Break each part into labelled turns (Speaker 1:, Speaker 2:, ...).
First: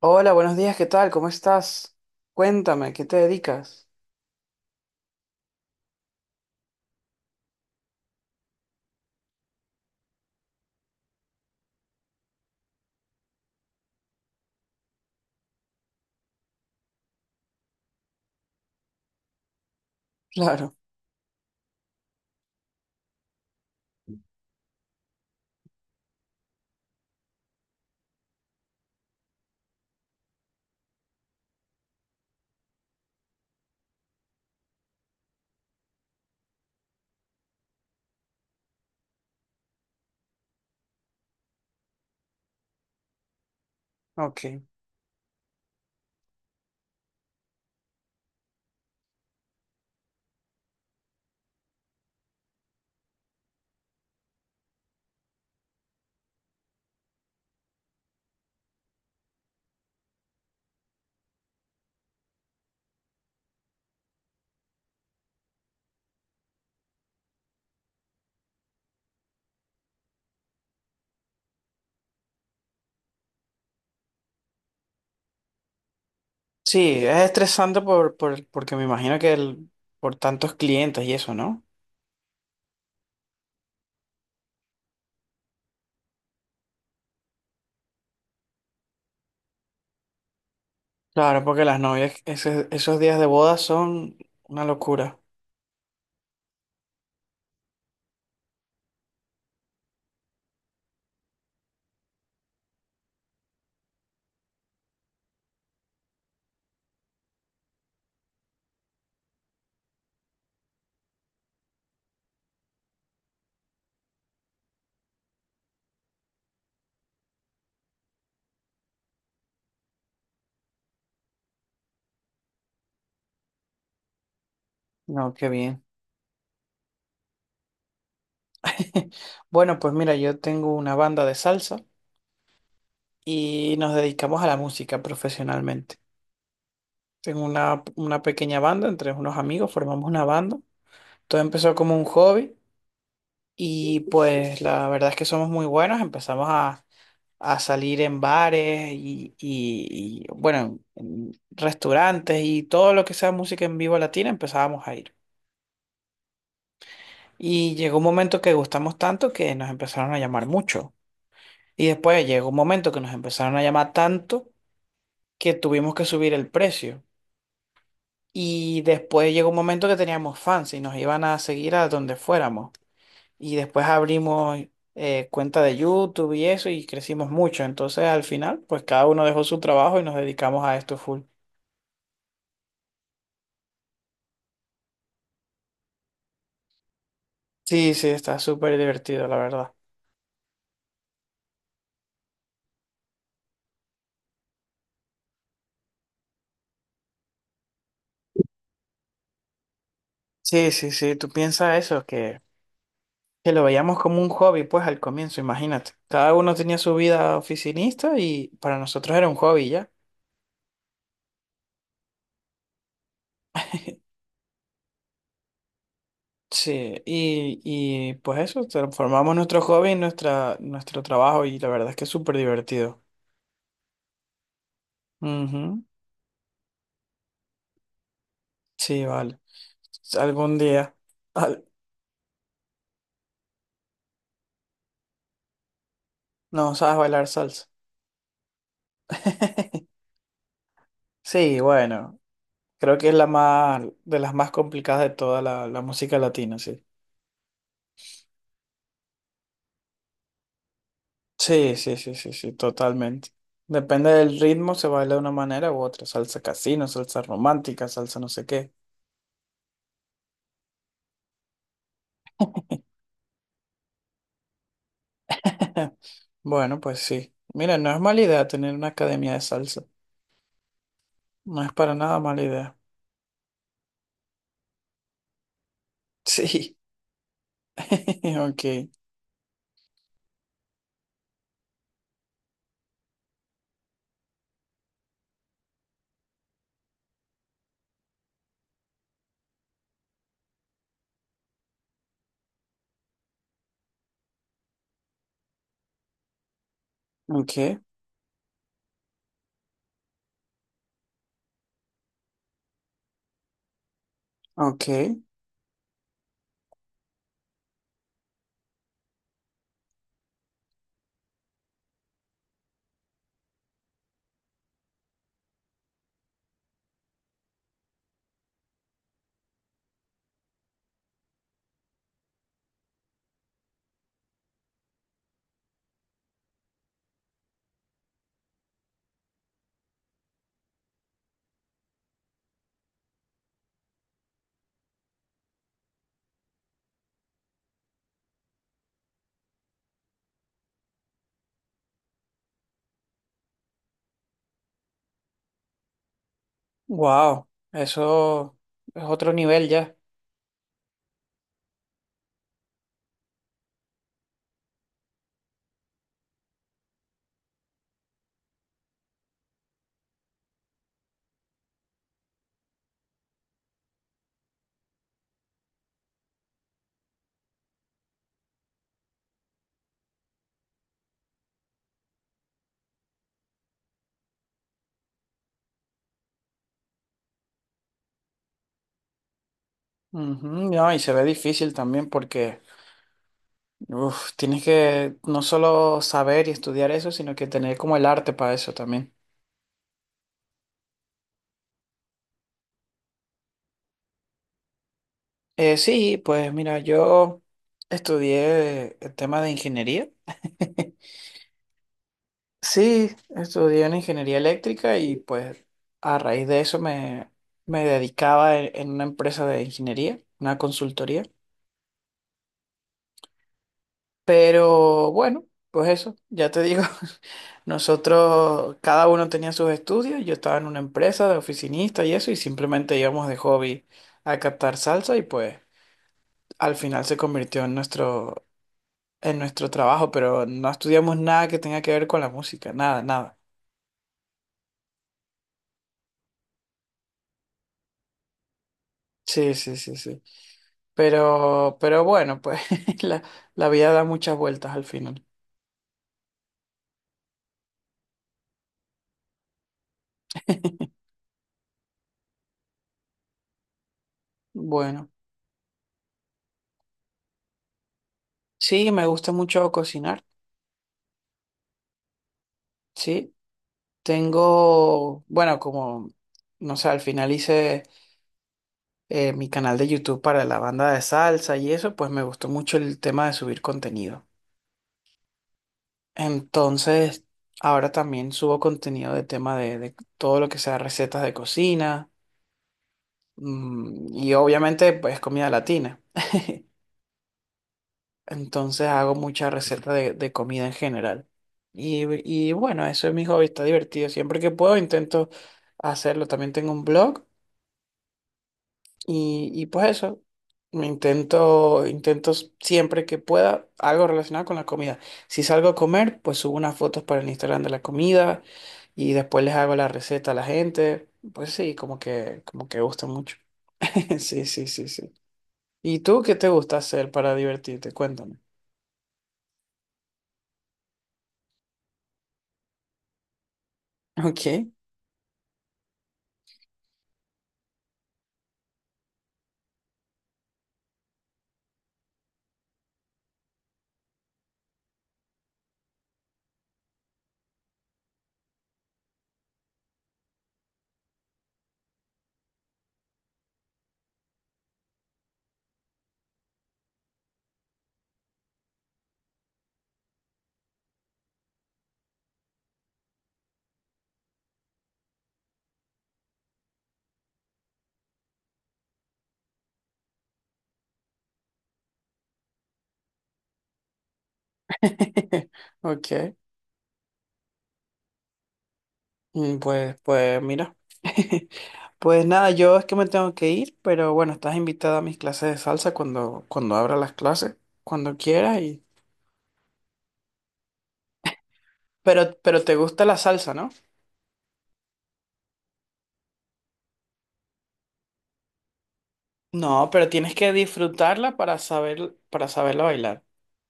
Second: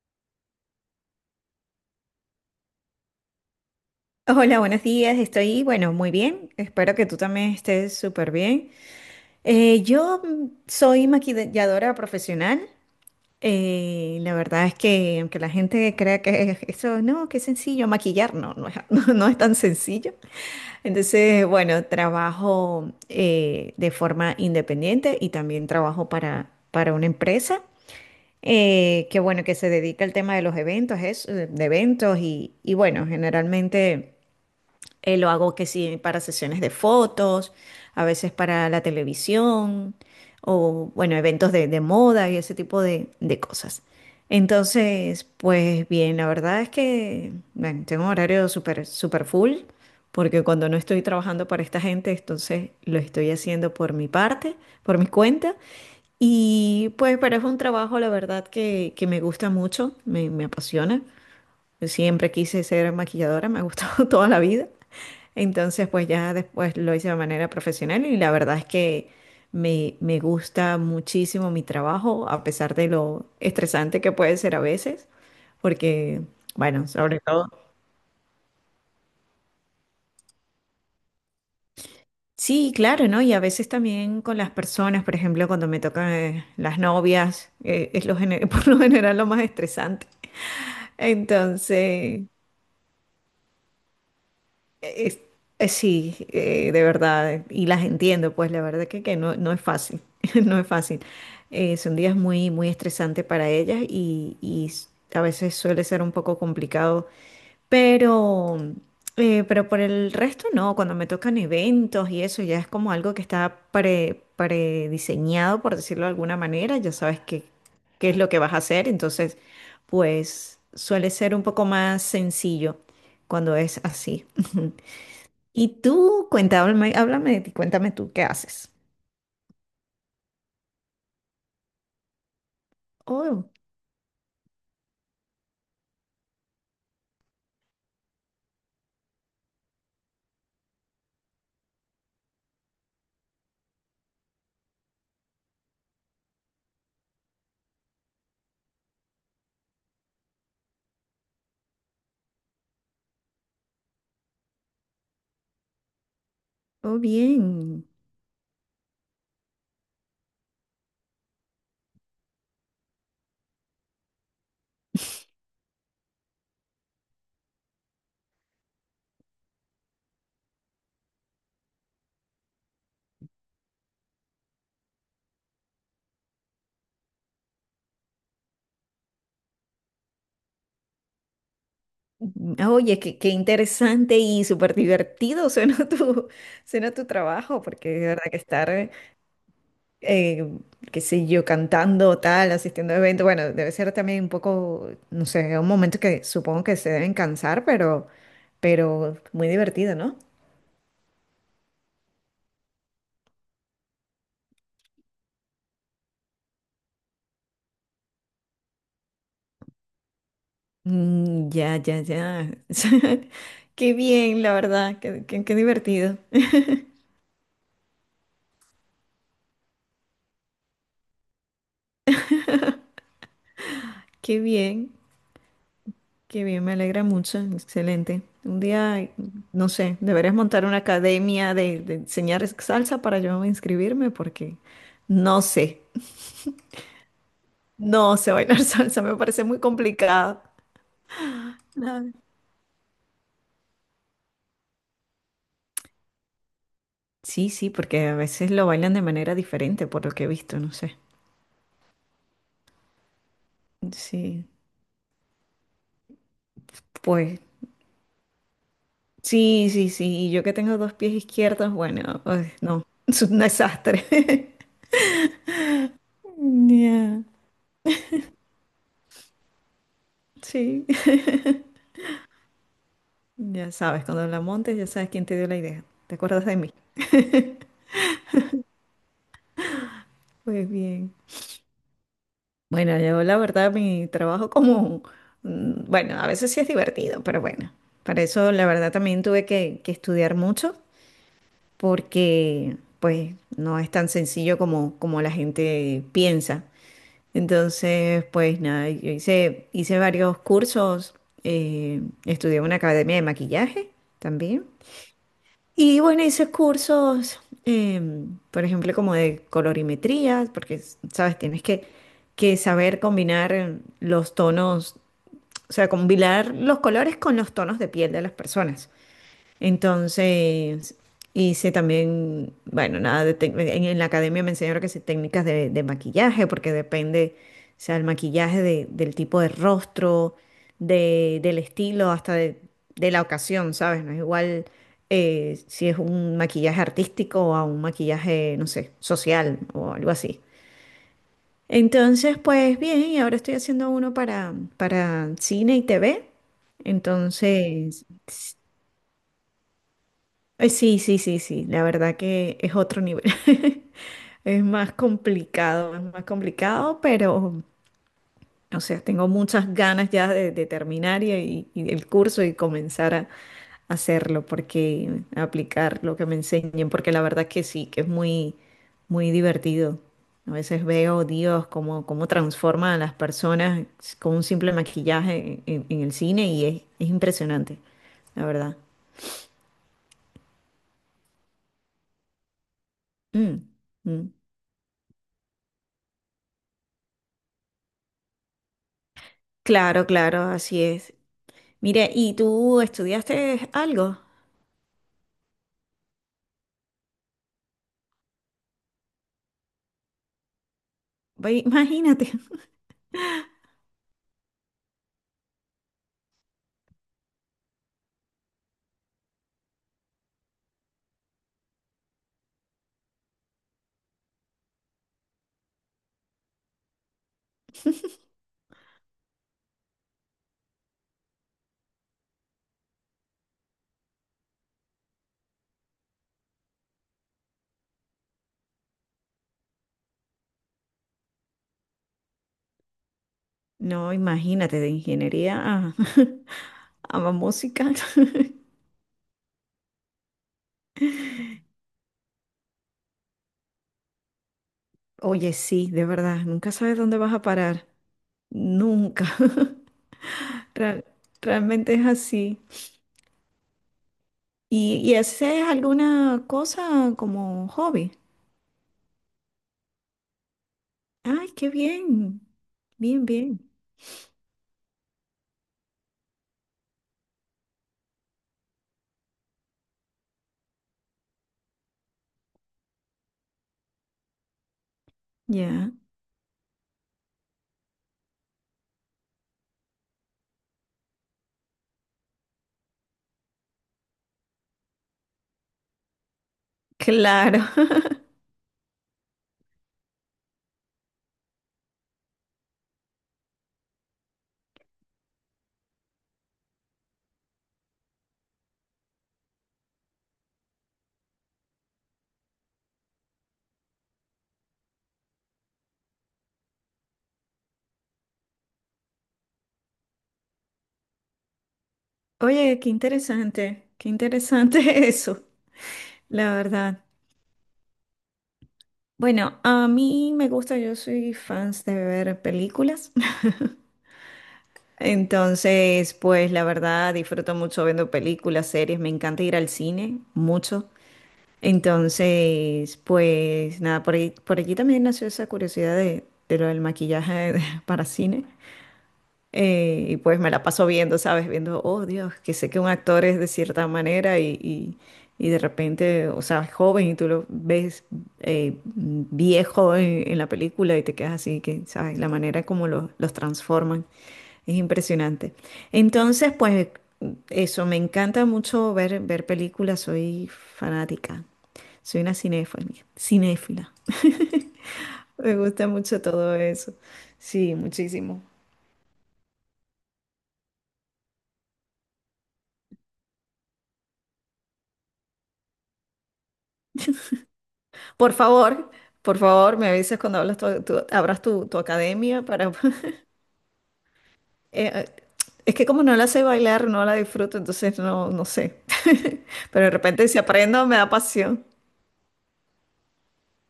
Speaker 1: Hola, buenos días, ¿qué tal? ¿Cómo estás? Cuéntame, ¿qué te dedicas?
Speaker 2: Hola, buenos días. Estoy, bueno, muy bien. Espero que tú también estés súper bien. Yo soy maquilladora profesional. La verdad es que aunque la gente crea que eso, no, qué sencillo, maquillar, no, no es, no, no es tan sencillo.
Speaker 1: Claro,
Speaker 2: Entonces, bueno, trabajo de forma independiente y también trabajo para una empresa que, bueno, que se dedica al tema de los eventos, es, de eventos y bueno, generalmente... lo hago que sí para sesiones de fotos, a veces para la televisión o, bueno, eventos de moda y ese tipo de cosas.
Speaker 1: ok.
Speaker 2: Entonces, pues bien, la verdad es que, bueno, tengo un horario súper, súper full porque cuando no estoy trabajando para esta gente, entonces lo estoy haciendo por mi parte, por mi cuenta. Y pues, pero es un trabajo, la verdad, que me gusta mucho, me apasiona. Yo siempre quise ser maquilladora, me ha gustado toda la vida. Entonces, pues ya después lo hice de manera profesional y la verdad es que me gusta muchísimo mi trabajo, a pesar de lo estresante que puede ser a veces, porque, bueno,
Speaker 1: Sí, es
Speaker 2: sobre todo...
Speaker 1: estresante porque me imagino que el, por tantos clientes y eso, ¿no?
Speaker 2: Sí, claro, ¿no? Y a veces también con las personas, por ejemplo, cuando me tocan las novias, por lo general lo más estresante.
Speaker 1: Claro, porque las
Speaker 2: Entonces,
Speaker 1: novias, esos días de boda son una locura.
Speaker 2: Eh, sí, de verdad, y las entiendo, pues la verdad que no, no es fácil, no es fácil. Son días muy, muy estresantes para ellas y a veces suele ser un poco complicado, pero, pero por el resto no, cuando me tocan eventos y eso ya es como algo que está prediseñado, por decirlo de alguna manera, ya sabes qué, qué es lo que vas a hacer, entonces pues suele ser un poco más sencillo cuando es así.
Speaker 1: No, qué
Speaker 2: Y
Speaker 1: bien.
Speaker 2: tú, cuéntame, háblame de ti, cuéntame tú qué haces.
Speaker 1: Bueno, pues mira, yo tengo una banda de salsa
Speaker 2: Oh,
Speaker 1: y nos dedicamos a la música profesionalmente. Tengo una pequeña banda entre unos amigos, formamos una banda. Todo empezó como un hobby. Y pues la verdad es que somos muy buenos, empezamos a salir en bares y bueno, en restaurantes y todo lo que sea música en vivo latina empezábamos a ir.
Speaker 2: oh,
Speaker 1: Y
Speaker 2: bien.
Speaker 1: llegó un momento que gustamos tanto que nos empezaron a llamar mucho. Y después llegó un momento que nos empezaron a llamar tanto que tuvimos que subir el precio. Y después llegó un momento que teníamos fans y nos iban a seguir a donde fuéramos. Y después abrimos cuenta de YouTube y eso y crecimos mucho. Entonces al final, pues cada uno dejó su trabajo y nos dedicamos a esto full.
Speaker 2: Oye, qué, qué interesante y súper divertido suena tu trabajo, porque
Speaker 1: Sí,
Speaker 2: de
Speaker 1: sí,
Speaker 2: verdad
Speaker 1: está
Speaker 2: que estar,
Speaker 1: súper divertido, la verdad.
Speaker 2: qué sé yo, cantando tal, asistiendo a eventos, bueno, debe ser también un poco, no sé, un momento que supongo que se deben cansar, pero muy divertido, ¿no?
Speaker 1: Sí, sí, sí, tú piensas eso, que lo veíamos como un hobby, pues al comienzo, imagínate. Cada uno tenía su vida oficinista y para nosotros era un hobby ya.
Speaker 2: Mm, ya, ya, ya. Qué bien, la verdad, qué, qué qué divertido.
Speaker 1: Sí, y pues eso, transformamos nuestro hobby en nuestra, nuestro trabajo y la verdad es que es súper divertido.
Speaker 2: Qué bien.
Speaker 1: Ujú,
Speaker 2: Qué bien, me alegra mucho, excelente. Un
Speaker 1: sí,
Speaker 2: día,
Speaker 1: vale.
Speaker 2: no sé, deberías
Speaker 1: Algún
Speaker 2: montar una
Speaker 1: día.
Speaker 2: academia
Speaker 1: Al-
Speaker 2: de enseñar salsa para yo inscribirme porque no sé,
Speaker 1: no sabes bailar salsa.
Speaker 2: no sé bailar salsa, me parece muy complicado.
Speaker 1: Sí,
Speaker 2: Claro.
Speaker 1: bueno, creo que es la más, de las más complicadas de toda la, la música latina, sí.
Speaker 2: Sí, sí, porque a veces lo bailan de manera diferente, por lo que he visto, no sé.
Speaker 1: Sí, sí, sí, sí, sí, totalmente. Depende del
Speaker 2: Sí,
Speaker 1: ritmo, se baila de una manera u otra. Salsa casino, salsa
Speaker 2: pues
Speaker 1: romántica, salsa no sé qué.
Speaker 2: sí, sí, sí, y yo que tengo dos pies izquierdos, bueno, pues, no, es un desastre.
Speaker 1: Bueno, pues
Speaker 2: Ya,
Speaker 1: sí. Mira, no es mala idea tener una academia de salsa.
Speaker 2: sí.
Speaker 1: No es para nada mala idea.
Speaker 2: Ya sabes, cuando la montes ya sabes quién te dio la idea. ¿Te acuerdas de mí?
Speaker 1: Sí. Ok,
Speaker 2: Pues bien. Bueno, yo la verdad mi trabajo bueno, a veces sí es divertido, pero bueno, para eso la verdad también tuve que estudiar mucho porque pues no es tan sencillo como, como la gente piensa.
Speaker 1: ok,
Speaker 2: Entonces, pues nada, yo hice, hice varios cursos, estudié en una academia de maquillaje también.
Speaker 1: ok.
Speaker 2: Y bueno, hice cursos, por ejemplo, como de colorimetría, porque, sabes, tienes que saber combinar los tonos, o sea, combinar los colores con los tonos de piel de las personas. Entonces, hice también, bueno, nada de tec- en la academia me enseñaron que sí, técnicas de maquillaje, porque depende, o sea, el maquillaje del tipo de rostro, del estilo, hasta de la ocasión, ¿sabes? No es igual si es un maquillaje artístico o a un maquillaje, no sé, social o algo así. Entonces, pues bien, y ahora estoy haciendo uno para cine y TV.
Speaker 1: Wow,
Speaker 2: Entonces,
Speaker 1: eso es otro nivel ya.
Speaker 2: sí, sí, sí, sí, la verdad que es otro nivel. Es más complicado, pero, o sea, tengo muchas ganas ya de terminar y el curso y comenzar a hacerlo, porque a aplicar lo que me enseñen, porque la verdad que sí, que es muy, muy divertido. A veces veo, Dios, cómo, cómo transforma a las personas con un simple maquillaje en, en el cine y es impresionante, la verdad.
Speaker 1: Ujú, no, y se ve difícil también porque
Speaker 2: Mm,
Speaker 1: uf,
Speaker 2: mm.
Speaker 1: tienes que no solo saber y estudiar eso, sino que tener como el arte para eso también.
Speaker 2: Claro, claro, así es. Mire, ¿y tú estudiaste algo?
Speaker 1: Sí, pues mira, yo estudié el tema de ingeniería.
Speaker 2: Ve, imagínate.
Speaker 1: Sí, estudié en ingeniería eléctrica y pues a raíz de eso me dedicaba en una empresa de ingeniería, una consultoría. Pero bueno, pues eso, ya te digo, nosotros, cada uno tenía sus estudios, yo estaba en una empresa de oficinista y eso, y simplemente íbamos de hobby a captar salsa y pues al final se convirtió en nuestro trabajo, pero no estudiamos nada que tenga que ver con la música, nada, nada.
Speaker 2: No, imagínate, de ingeniería a, a música.
Speaker 1: Sí, sí, sí, sí. Pero bueno, pues la, la vida da muchas vueltas al final.
Speaker 2: Oye, sí, de verdad, nunca sabes dónde vas a parar. Nunca. Real- realmente es así.
Speaker 1: Bueno,
Speaker 2: Y haces alguna cosa como hobby?
Speaker 1: sí, me gusta mucho cocinar,
Speaker 2: Ay, qué bien. Bien,
Speaker 1: sí.
Speaker 2: bien.
Speaker 1: Tengo, bueno, como, no sé, al final hice mi canal de YouTube para la banda de salsa y eso, pues me gustó mucho el tema de subir contenido.
Speaker 2: Ya.
Speaker 1: Entonces, ahora también subo contenido de tema de todo lo que sea recetas de cocina y obviamente pues comida latina.
Speaker 2: Claro.
Speaker 1: Entonces hago muchas recetas de comida en general. Y bueno, eso es mi hobby, está divertido. Siempre que puedo intento hacerlo. También tengo un blog. Y pues eso, intento siempre que pueda algo relacionado con la comida. Si salgo a comer, pues subo unas fotos para el Instagram de la comida y después les hago la receta a la gente. Pues sí, como
Speaker 2: Oye,
Speaker 1: que
Speaker 2: qué
Speaker 1: gusta mucho.
Speaker 2: interesante. Qué
Speaker 1: Sí, sí, sí,
Speaker 2: interesante
Speaker 1: sí.
Speaker 2: eso,
Speaker 1: ¿Y tú qué te
Speaker 2: la
Speaker 1: gusta
Speaker 2: verdad.
Speaker 1: hacer para divertirte? Cuéntame.
Speaker 2: Bueno, a mí me gusta, yo soy fans de ver películas.
Speaker 1: Ok.
Speaker 2: Entonces, pues la verdad disfruto mucho viendo películas, series, me encanta ir al cine, mucho. Entonces, pues nada, por allí también nació esa curiosidad de lo del maquillaje para cine. Y pues me la paso viendo, ¿sabes? Viendo, oh Dios, que sé que un actor es de cierta manera y de repente, o sea, es joven y tú lo ves viejo en, la película y te quedas así, que, ¿sabes? La manera como los transforman es impresionante. Entonces, pues eso, me encanta mucho ver, ver películas, soy fanática, soy una cinéfila, cinéfila. Me gusta mucho
Speaker 1: Ok.
Speaker 2: todo eso. Sí, muchísimo.
Speaker 1: Pues, pues mira. Pues nada, yo es que me tengo que ir, pero bueno, estás invitada a mis clases de salsa cuando, cuando abra las clases, cuando
Speaker 2: Por
Speaker 1: quieras y...
Speaker 2: favor, por favor, me avisas cuando abras tu, tu
Speaker 1: Pero,
Speaker 2: academia
Speaker 1: pero
Speaker 2: para...
Speaker 1: te gusta la salsa, ¿no?
Speaker 2: Eh, es que como no la sé bailar, no la disfruto, entonces no, no sé. Pero
Speaker 1: No,
Speaker 2: de
Speaker 1: pero
Speaker 2: repente
Speaker 1: tienes
Speaker 2: si
Speaker 1: que
Speaker 2: aprendo, me da
Speaker 1: disfrutarla para
Speaker 2: pasión.
Speaker 1: saber, para saberla bailar.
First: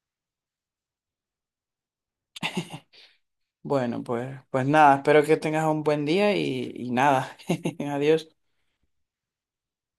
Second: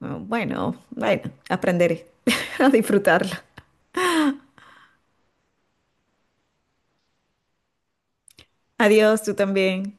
Speaker 2: Bueno, bueno, bueno, aprenderé a disfrutarla.
Speaker 1: Bueno, pues, pues nada, espero que tengas un buen día y nada. Adiós.
Speaker 2: Adiós, tú también.